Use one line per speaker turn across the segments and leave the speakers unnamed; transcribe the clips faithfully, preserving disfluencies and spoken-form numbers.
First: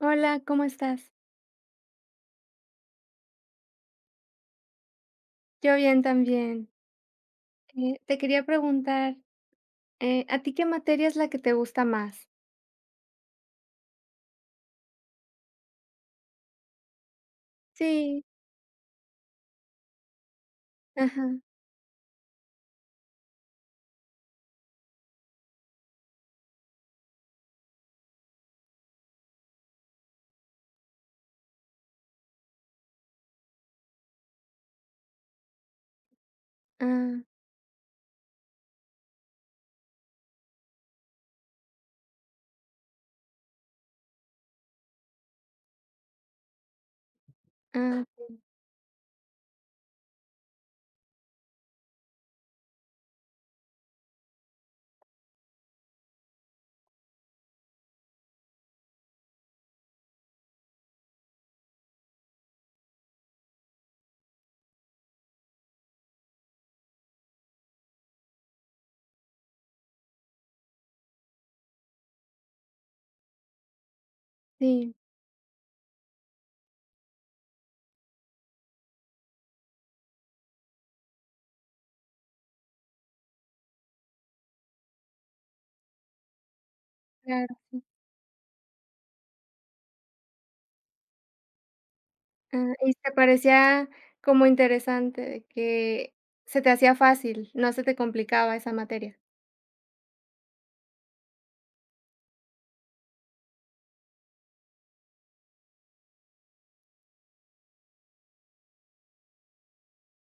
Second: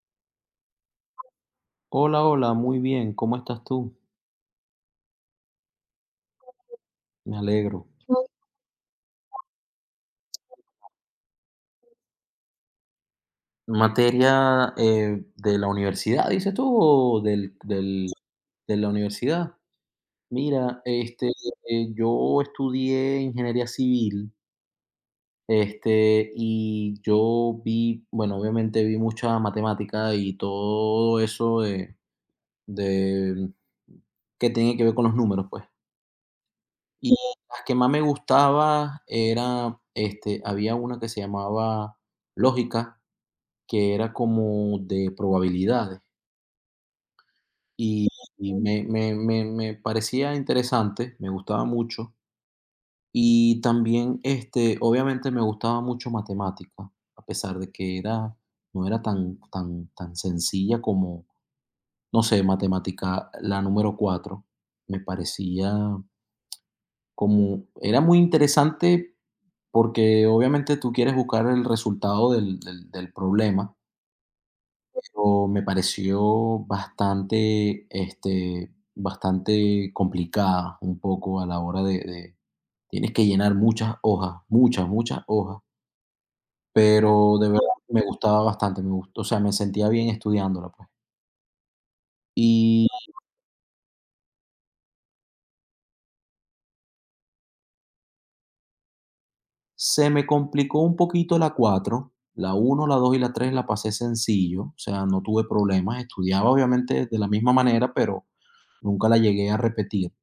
Hola, ¿cómo estás?
Hola, hola, muy bien, ¿cómo estás tú?
Yo bien también.
Me alegro.
Eh, te quería preguntar, eh, ¿a ti qué materia es la que te gusta más?
Materia, eh, de la universidad, dices tú, o del, del-
Sí,
de la universidad. Mira,
ajá,
este, eh, yo estudié ingeniería civil, este, y yo vi, bueno, obviamente vi mucha matemática y todo eso de, de que tiene que ver con los números, pues. Y
ah,
las que más me gustaba era, este, había una que se llamaba lógica, que era como de probabilidades,
ah,
y y Mm. me me me me parecía interesante, me gustaba mucho. Y también, este, obviamente me gustaba mucho matemática, a pesar de que era no era tan tan tan sencilla. Como, no sé, matemática, la número cuatro, me parecía, como, era muy interesante, porque obviamente tú quieres buscar el resultado del del del problema.
sí,
O me pareció bastante, este, bastante complicada. Un poco a la hora de de tienes que llenar muchas hojas, muchas, muchas hojas, pero
claro,
de verdad
sí,
me gustaba bastante, me gustó, o sea, me sentía bien estudiándola, pues.
ah,
Y
y te parecía como interesante de que se te hacía fácil, no se te complicaba esa materia.
se me complicó un poquito la cuatro. La uno, la dos y la tres la pasé sencillo, o sea, no tuve problemas, estudiaba obviamente de la misma manera, pero nunca la llegué a repetir.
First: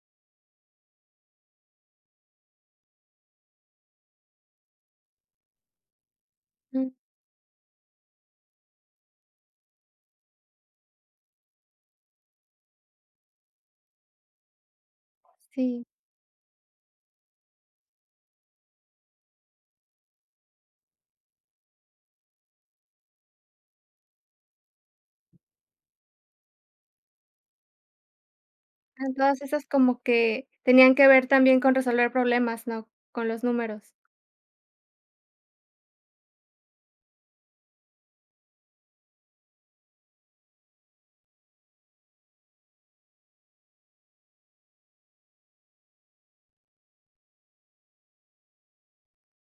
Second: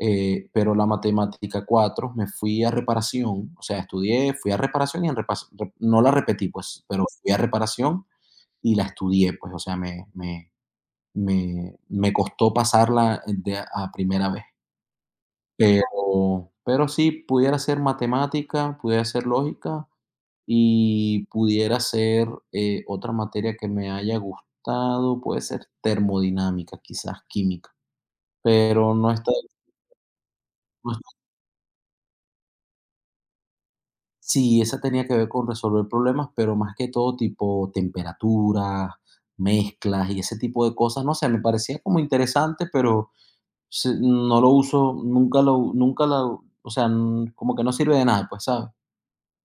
eh, pero la matemática cuatro me fui a reparación, o sea, estudié, fui a reparación y en repas- re- no la repetí, pues,
Mm,
pero fui a reparación y la estudié, pues, o sea, me, me, me, me costó pasarla de a a primera vez.
sí,
Pero, pero sí, pudiera ser matemática, pudiera ser lógica y pudiera ser eh, otra materia que me haya gustado. Puede ser termodinámica, quizás química, pero
ah,
no está,
todas esas como que
no.
tenían que ver también con resolver problemas, ¿no? Con los números.
Sí, esa tenía que ver con resolver problemas, pero más que todo tipo temperaturas, mezclas y ese tipo de cosas. No sé, me parecía como interesante, pero se- no lo uso, nunca lo, nunca la, o sea, n- como que no sirve de nada, pues, ¿sabes?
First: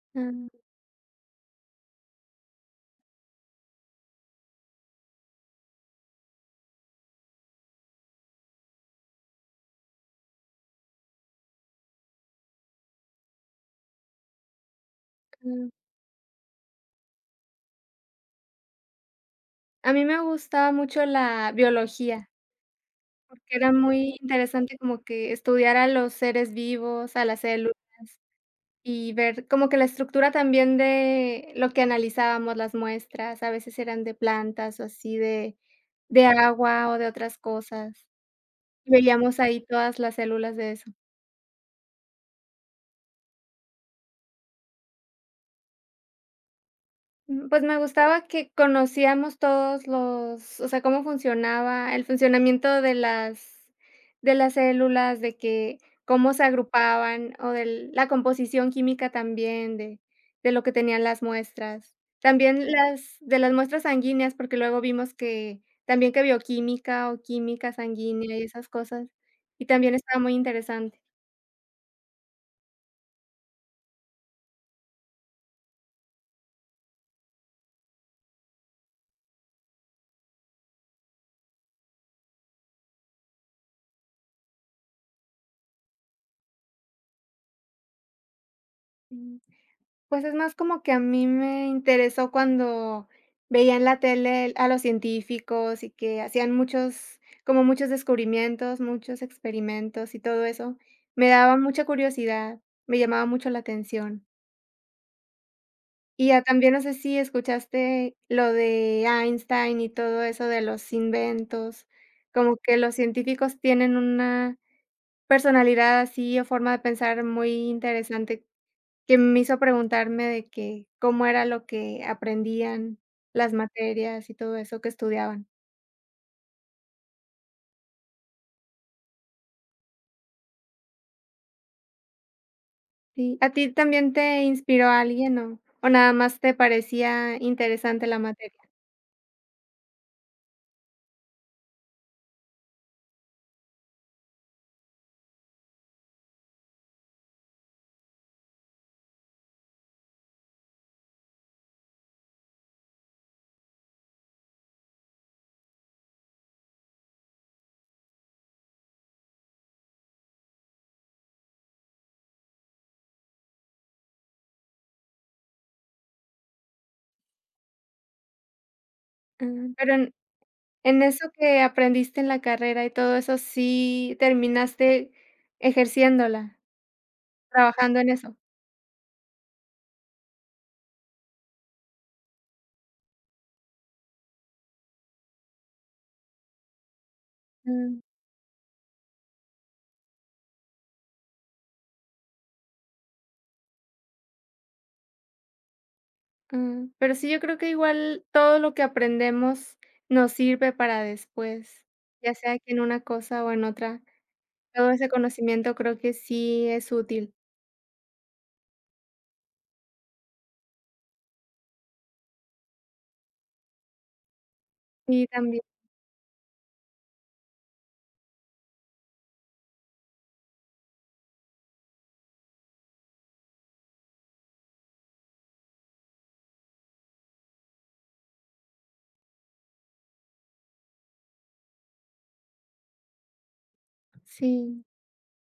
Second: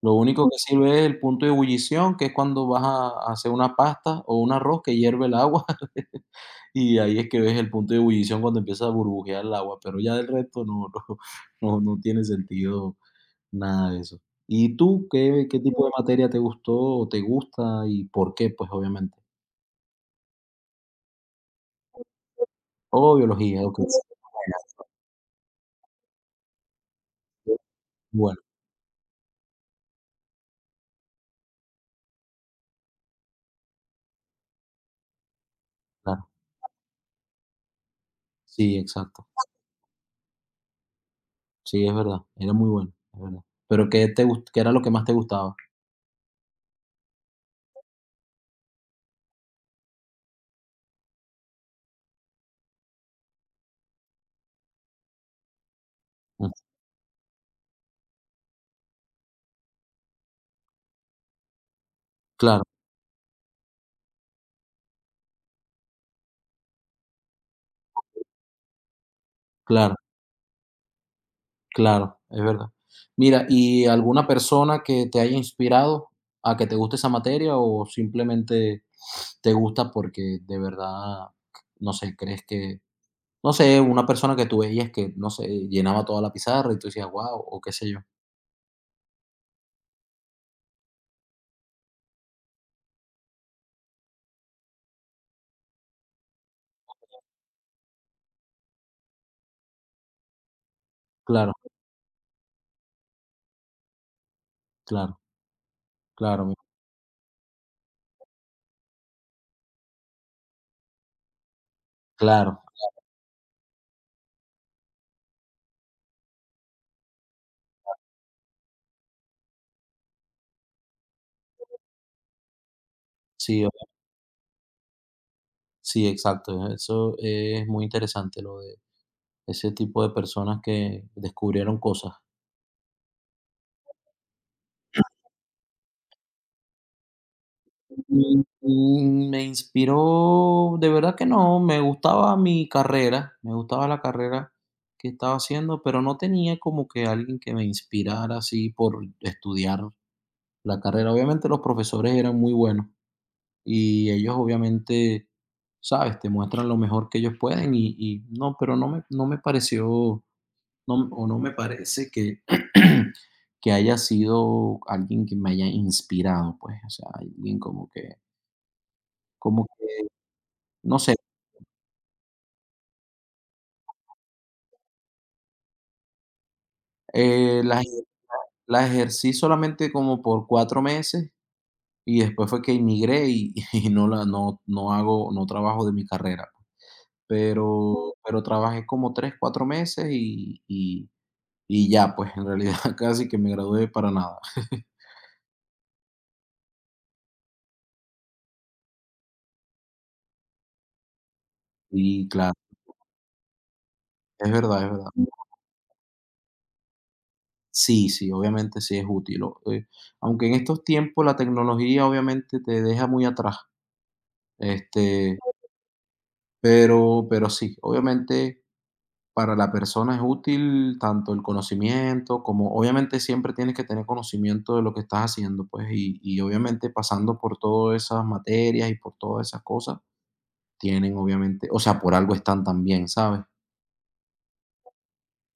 Lo único que
Ah,
sirve es el punto de ebullición, que es cuando vas a hacer una pasta o un arroz, que hierve el agua, y ahí es que ves el punto de ebullición, cuando empieza a burbujear el agua. Pero ya del resto no, no, no, no tiene sentido nada de eso. ¿Y tú qué qué
ah.
tipo, no, de materia te gustó o te gusta y por qué? Pues, obviamente.
A mí me gustaba mucho la biología.
Oh,
Porque
biología,
era
okey, sí,
muy interesante como que estudiar a los seres vivos, a las células,
bueno,
y ver como que la estructura también de lo que analizábamos, las muestras, a veces eran de plantas o así de de
claro.
agua o de otras cosas.
Sí, exacto.
Veíamos ahí todas las células de eso.
Sí, es verdad, era muy bueno, es verdad. Pero, ¿qué te gust qué era lo que más te gustaba?
Mm, pues, me gustaba que conocíamos todos los o sea, cómo funcionaba el funcionamiento de las de las células, de que cómo se
Mm,
agrupaban o de la composición química también de de lo que tenían las muestras.
claro,
También las de las muestras sanguíneas, porque luego vimos que también que bioquímica o química sanguínea y esas cosas, y también
claro,
estaba muy interesante.
claro, es verdad. Mira, ¿y alguna persona que te haya inspirado a que te guste esa materia, o simplemente te gusta porque, de verdad, no sé, crees que no sé, una persona que tú veías que, no sé, llenaba toda la pizarra y tú decías: "Guau", o qué sé yo?
Pues, es más como que a mí me interesó cuando veía en la tele a los científicos y que hacían muchos como muchos descubrimientos, muchos experimentos y todo eso. Me
Claro,
daba mucha curiosidad, me llamaba mucho la atención.
claro,
Y ya
claro,
también, no sé si escuchaste lo de Einstein y todo eso de los inventos, como
claro.
que los científicos tienen una personalidad así o forma de pensar muy interesante. Que me hizo preguntarme de que cómo era lo que aprendían, las
Sí, o
materias y todo eso que estudiaban.
sí, exacto. Eso es muy interesante, lo de ese tipo de personas que descubrieron cosas.
Sí, ¿a ti también te inspiró alguien o o nada más te parecía interesante la
Mm,
materia?
mm, me inspiró, de verdad que no. Me gustaba mi carrera, me gustaba la carrera que estaba haciendo, pero no tenía como que alguien que me inspirara así por estudiar la carrera. Obviamente los profesores eran muy buenos, y ellos obviamente, ¿sabes? Te muestran lo mejor que ellos pueden, y y no, pero no me no me pareció, no o no me parece que que haya sido alguien que me haya inspirado, pues, o sea, alguien como que,
Ah,
como que,
pero en
no
en
sé.
eso que aprendiste en la carrera y todo eso, ¿sí terminaste ejerciéndola,
eh, la eje
trabajando en eso?
la ejercí solamente como por cuatro meses, y después fue que emigré, y y no la, no no hago, no trabajo de mi carrera, pues.
Mm,
Pero pero trabajé como tres cuatro meses, y y y ya, pues, en realidad, casi que me gradué para nada.
mm, pero sí, yo creo que igual todo lo que aprendemos nos sirve para después,
Y
ya
claro,
sea que en una cosa o en otra.
es verdad, es
Todo ese
verdad.
conocimiento creo que sí es útil.
Sí, sí, obviamente sí es útil, o eh, aunque en estos tiempos la tecnología obviamente te deja muy atrás,
Sí,
este,
también,
pero pero sí, obviamente, para la persona es útil tanto el conocimiento, como obviamente siempre tienes que tener conocimiento de lo que estás haciendo, pues. Y y obviamente, pasando por todas esas materias y por todas esas cosas, tienen, obviamente, o sea, por algo están también, ¿sabes?
sí.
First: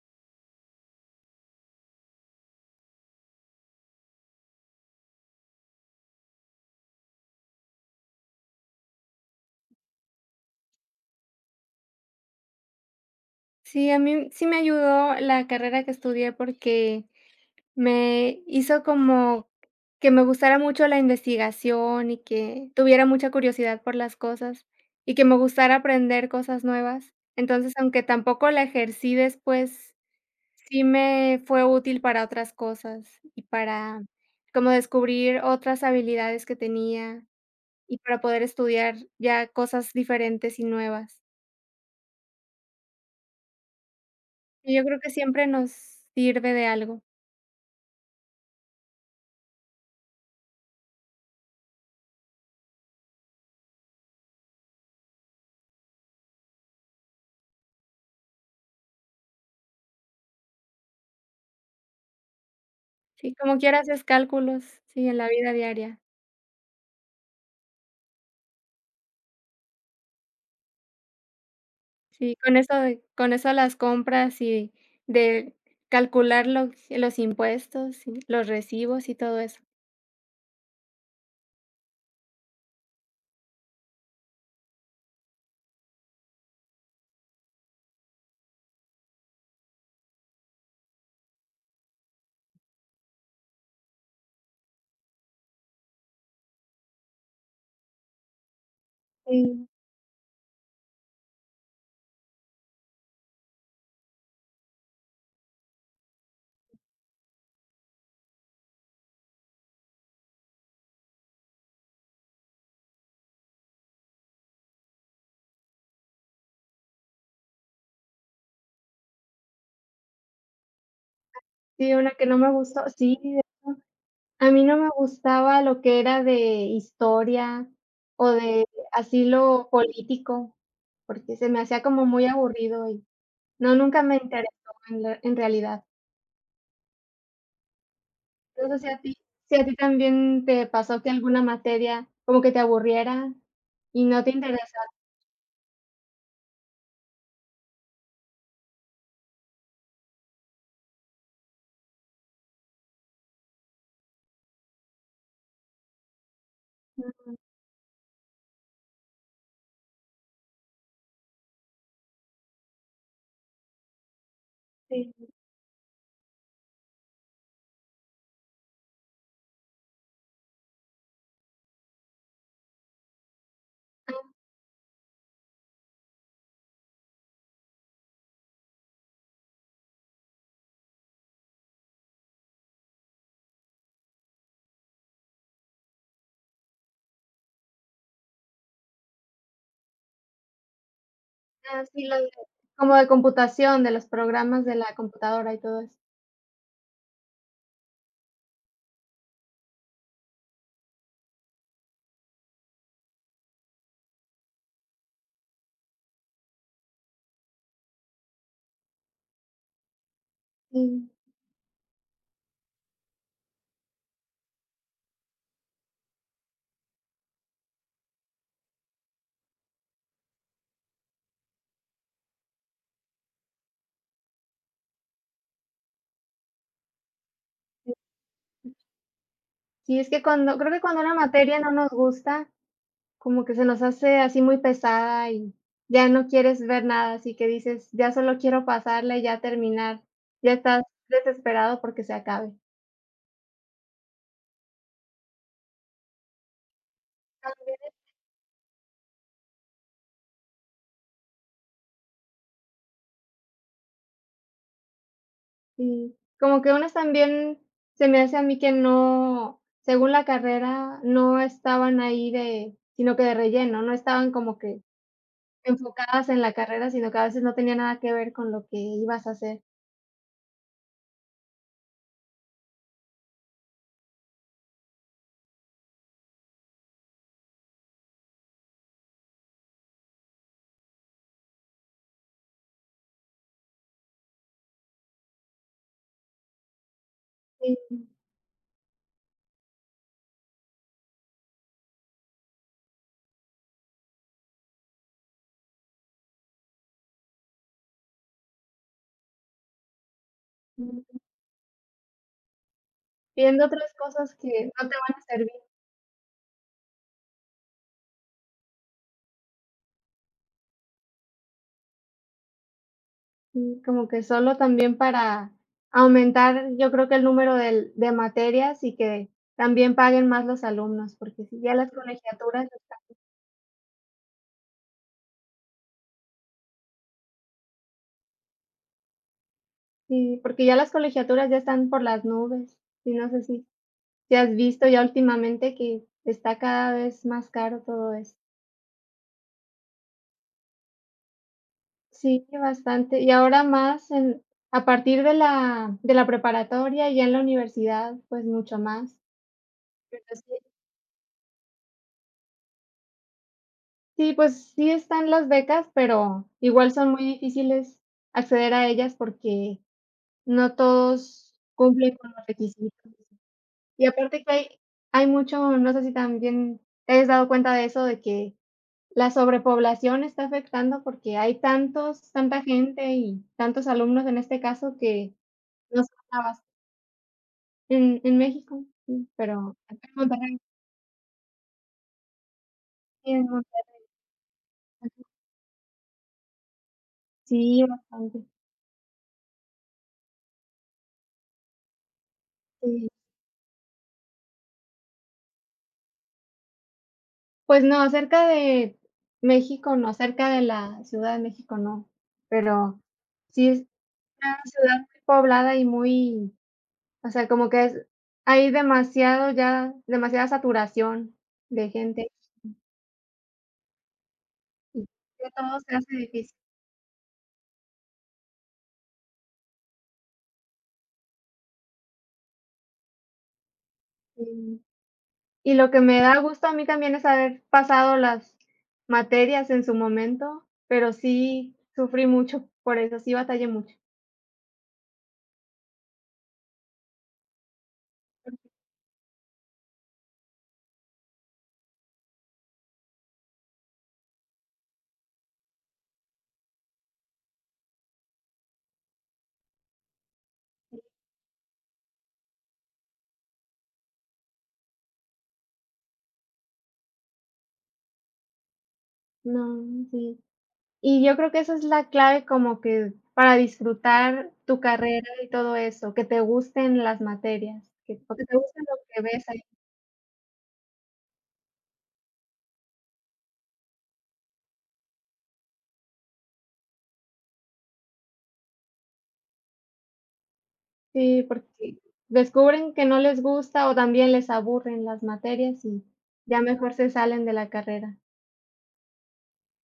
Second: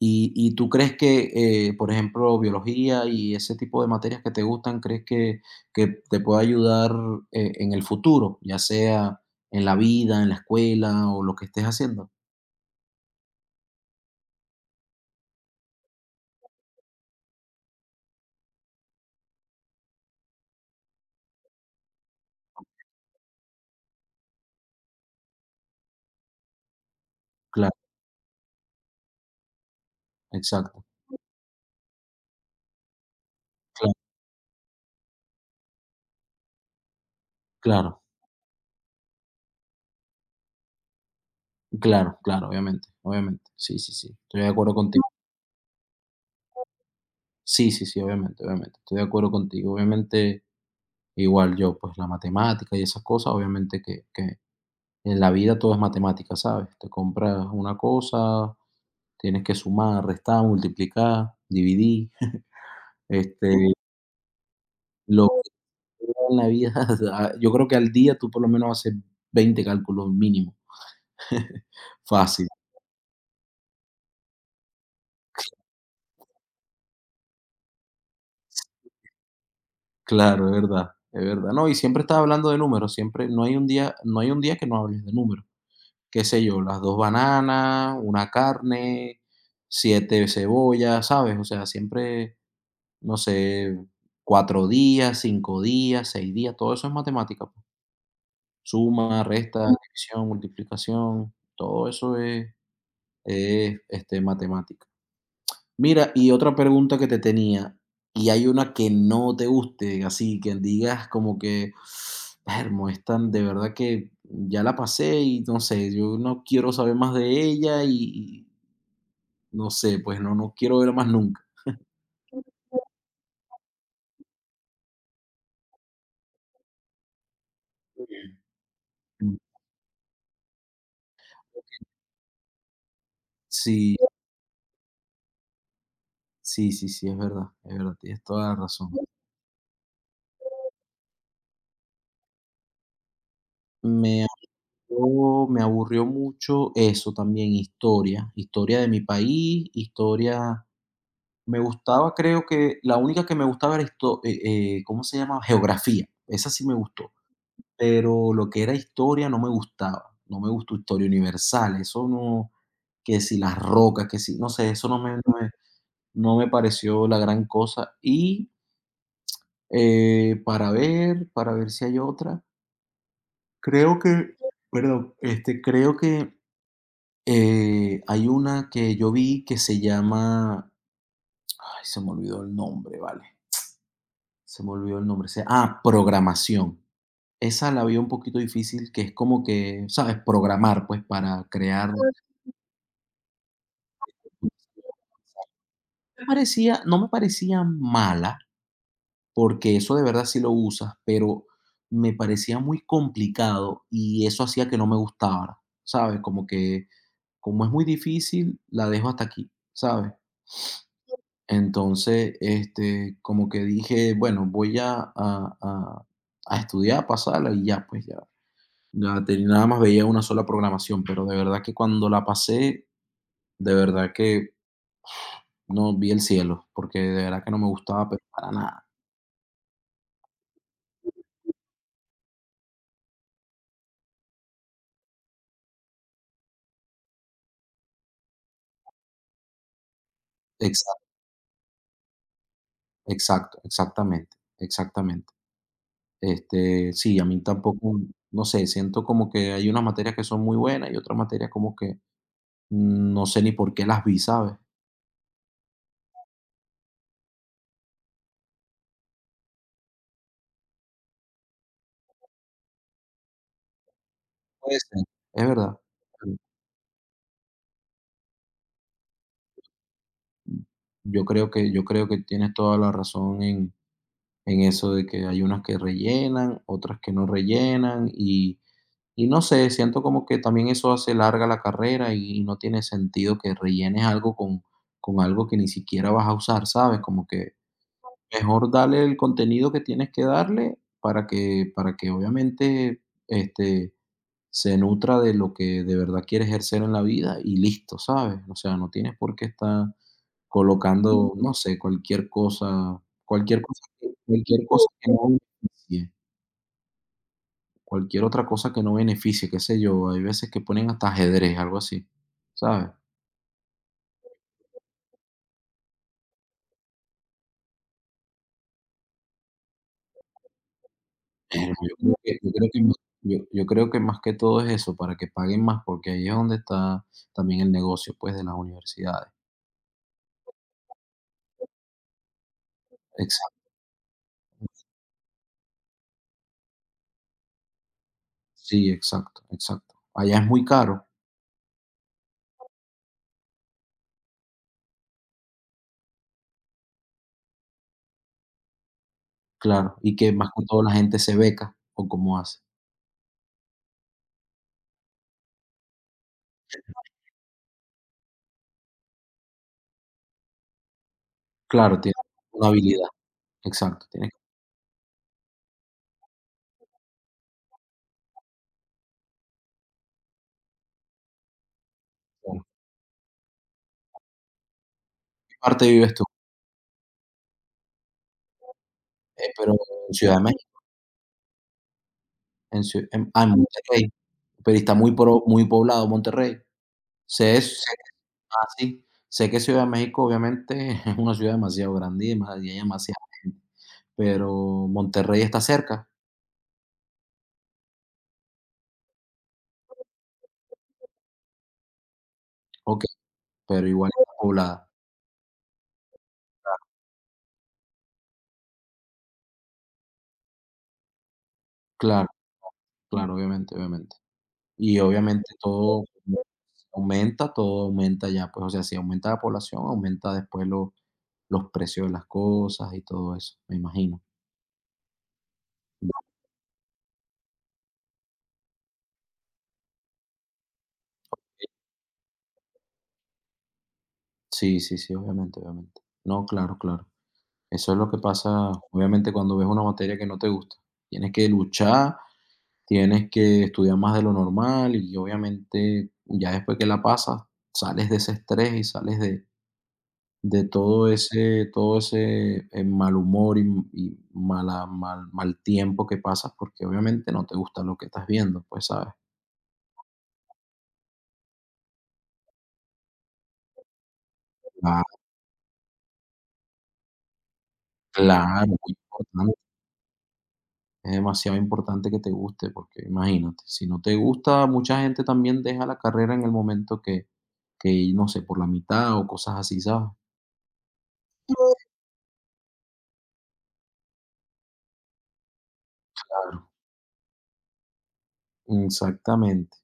¿Y y tú crees que, eh, por ejemplo, biología y ese tipo de materias que te gustan, crees que que te pueda ayudar, eh, en el futuro, ya sea en la vida, en la escuela o lo que estés haciendo?
Sí, a mí sí me ayudó la carrera que estudié porque me hizo como que me gustara mucho la investigación y que tuviera mucha curiosidad por las cosas y que me gustara aprender cosas nuevas. Entonces,
Claro,
aunque tampoco la ejercí después,
exacto.
sí me fue útil para otras cosas y
Cla
para como descubrir otras habilidades que tenía. Y
claro,
para poder estudiar ya cosas diferentes y nuevas.
claro, claro, obviamente, obviamente. Sí, sí, sí, estoy de acuerdo
Y yo creo
contigo.
que siempre nos sirve de algo.
Sí, sí, sí, obviamente, obviamente, estoy de acuerdo contigo. Obviamente, igual yo, pues, la matemática y esas cosas, obviamente que que en la vida todo es matemática, ¿sabes? Te compras una cosa, tienes que sumar, restar, multiplicar, dividir,
Sí, como
este,
quiera haces cálculos, sí, en
lo
la vida
que
diaria.
en la vida, ah, yo creo que al día tú, por lo menos, haces veinte cálculos mínimo,
Sí,
fácil.
con eso de con eso las compras y de calcular los los impuestos y los recibos y todo eso.
Claro, es verdad, es verdad. No, y siempre estás hablando de números, siempre no hay un día no hay un día que no hables de números. Qué sé yo, las dos bananas, una carne, siete cebollas, ¿sabes? O sea, siempre, no sé, cuatro días, cinco días, seis días, todo eso es matemática. Suma, resta,
Sí,
división, multiplicación, todo eso es es, este, matemática. Mira, y otra pregunta que te tenía, ¿y hay una que no te guste, así que digas como que, vermo, esta de verdad que ya la pasé y, no sé, yo no quiero saber más de ella, y y no sé, pues no, no quiero verla más nunca?
sí, una que no me gustó sí, a mí no me gustaba lo que era de historia o de así
Mm,
lo político, porque se me hacía como muy aburrido y no,
sí,
nunca me interesó en la en realidad.
sí, sí, sí, es verdad, es verdad, tienes toda la
No sé si
razón.
a ti si a ti también te pasó que alguna materia como que te aburriera y no
Me
te interesaba.
Oh, me aburrió mucho eso también, historia, historia de mi país, historia. Me gustaba, creo que la única que me gustaba era, histo- eh, eh, ¿cómo se llama? Geografía, esa sí me gustó,
Ujú,
pero lo que era historia no me gustaba, no me gustó historia universal, eso no, que si las rocas, que si, no sé, eso no
sí.
me, no me, no me pareció la gran cosa. Y eh, para ver, para ver si hay otra, creo que, perdón, este, creo que, Eh, hay una que yo vi que se llama, ay, se me olvidó el nombre, vale, se me olvidó el nombre. Se ah, programación. Esa la vi un poquito difícil, que es como que, ¿sabes? Programar, pues, para
Ah,
crear. No
sí, lo de como de computación, de los programas de la computadora y todo eso.
me parecía, no me parecía mala, porque eso de verdad sí lo usas, pero me parecía muy complicado, y eso hacía que no me gustara, ¿sabes? Como que, como es muy difícil, la dejo hasta aquí, ¿sabes?
Sí,
Entonces, este, como que dije, bueno, voy a, a, a- a estudiar, a pasarla y ya, pues ya. Ya te- nada más veía una sola programación, pero de verdad que cuando la pasé, de verdad que no vi el cielo, porque de verdad que no me
sí.
gustaba, pero para nada.
Sí, es que cuando creo que cuando una materia no nos gusta, como que se nos hace así muy pesada y ya no quieres ver nada, así que dices: "Ya solo quiero pasarla y ya terminar". Ya estás
Exacto,
desesperado porque se acabe.
exacto, exactamente, exactamente. Este, sí, a mí tampoco, no sé. Siento como que hay unas materias que son muy buenas y otras materias como que, mm, no sé ni por qué las vi, ¿sabes?
Sí, como que unas también se me hace a mí que no, según la carrera, no estaban ahí de sino que de relleno, no estaban como
Puede
que
ser, es verdad.
enfocadas en la carrera, sino que a veces no tenía nada que ver con lo que ibas a hacer.
Yo creo que yo creo que tienes toda la razón en en eso de que hay unas que rellenan, otras que no rellenan, y y no sé, siento como que también eso hace larga la carrera. Y no tiene sentido que rellenes algo con con algo que ni siquiera vas a usar, ¿sabes? Como que
Sí,
mejor dale el contenido que tienes que darle, para que para que obviamente, este, se nutra de lo que de verdad quiere ejercer en la vida, y listo, ¿sabes? O sea, no tienes por qué estar
mm,
colocando, no sé, cualquier cosa, cualquier
viendo
cosa
otras
que
cosas que
cualquier cosa
no te
que
van
no
a servir,
beneficie, cualquier otra cosa que no beneficie, qué sé yo. Hay veces que ponen hasta ajedrez, algo así, ¿sabes?
sí, como que solo también para aumentar, yo creo que el número del de materias y que también paguen más los alumnos, porque si
Pero
ya las
yo creo que yo
colegiaturas.
creo que más yo yo creo que más que todo es eso, para que paguen más, porque ahí es donde está también el negocio, pues, de las universidades.
Sí, porque ya las colegiaturas ya están por las nubes, y no sé si
Exacto,
si has visto ya últimamente que está cada vez más caro todo eso.
sí, exacto, exacto. Allá es muy caro,
Sí, bastante, y ahora más en a partir de la de la preparatoria y ya en la universidad, pues mucho más.
claro. ¿Y
Pero
que más
sí
que todo la gente se beca, o cómo hace?
sí, pues sí están las becas, pero igual son muy difíciles acceder a ellas porque no todos
Claro, tiene
cumplen con los
una
requisitos.
habilidad, exacto,
Y
tienes que
aparte que hay hay mucho, no sé si también te has dado cuenta de eso, de que la sobrepoblación está afectando porque hay tantos
¿en
tanta gente y tantos alumnos en este caso que
qué parte
no
vives
son
tú?
abasto en en México, sí,
Eh, pero
pero acá
en
en
Ciudad de
Monterrey,
México, en Ciu en
sí,
ah,
en
en
Monterrey,
Monterrey, pero está muy pro muy poblado Monterrey. Sé es-
sí,
sé que
bastante,
está así, sé que Ciudad de México, obviamente, es una ciudad demasiado grande y dema y hay
sí.
demasiada gente, pero Monterrey está cerca,
Pues no, cerca de México no, cerca de la Ciudad de México no, pero
okey,
sí es
pero igual está
una
poblada.
ciudad muy poblada y muy, o sea, como que es hay demasiado ya demasiada saturación de
Claro,
gente
claro, obviamente, obviamente. Y
y
obviamente
ya todo se
todo
hace difícil,
aumenta, todo aumenta ya, pues, o sea, si aumenta la población, aumenta después lo los precios de las cosas y todo eso, me imagino.
sí. Y lo que me da gusto a mí también es haber pasado las materias en su momento, pero sí sufrí mucho por eso, sí batallé mucho.
Sí, sí, sí, obviamente, obviamente. No, claro, claro. Eso es lo que pasa, obviamente, cuando ves una materia que no te gusta. Tienes que luchar, tienes que estudiar más de lo normal, y obviamente, ya después que la pasas, sales de ese estrés y sales de, de todo ese, todo ese eh, mal humor y, y mala, mal, mal tiempo que pasas, porque obviamente no te gusta lo que estás viendo, pues, ¿sabes?
No, sí. Y yo creo que esa es la clave como que para disfrutar tu
Ah,
carrera y todo eso, que te gusten las materias, que o que te
claro,
guste
muy
lo que ves
importante.
ahí.
Es demasiado importante que te guste, porque imagínate, si no te gusta, mucha gente también deja la carrera en el momento que que, no sé, por la mitad o cosas así, ¿sabes?
Sí, porque descubren que no les gusta o también les aburren las materias y ya
Claro,
mejor se salen de la carrera.
exactamente.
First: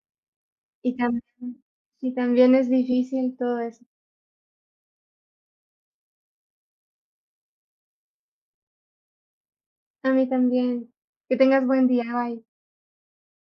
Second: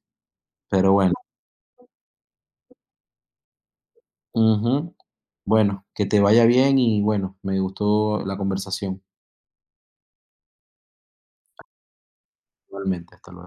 Pero
Y
bueno,
también y también es difícil todo eso.
ujú. Bueno, que te vaya bien y, bueno, me gustó la conversación.
A mí también. Que tengas buen día. Bye.
Igualmente, hasta luego.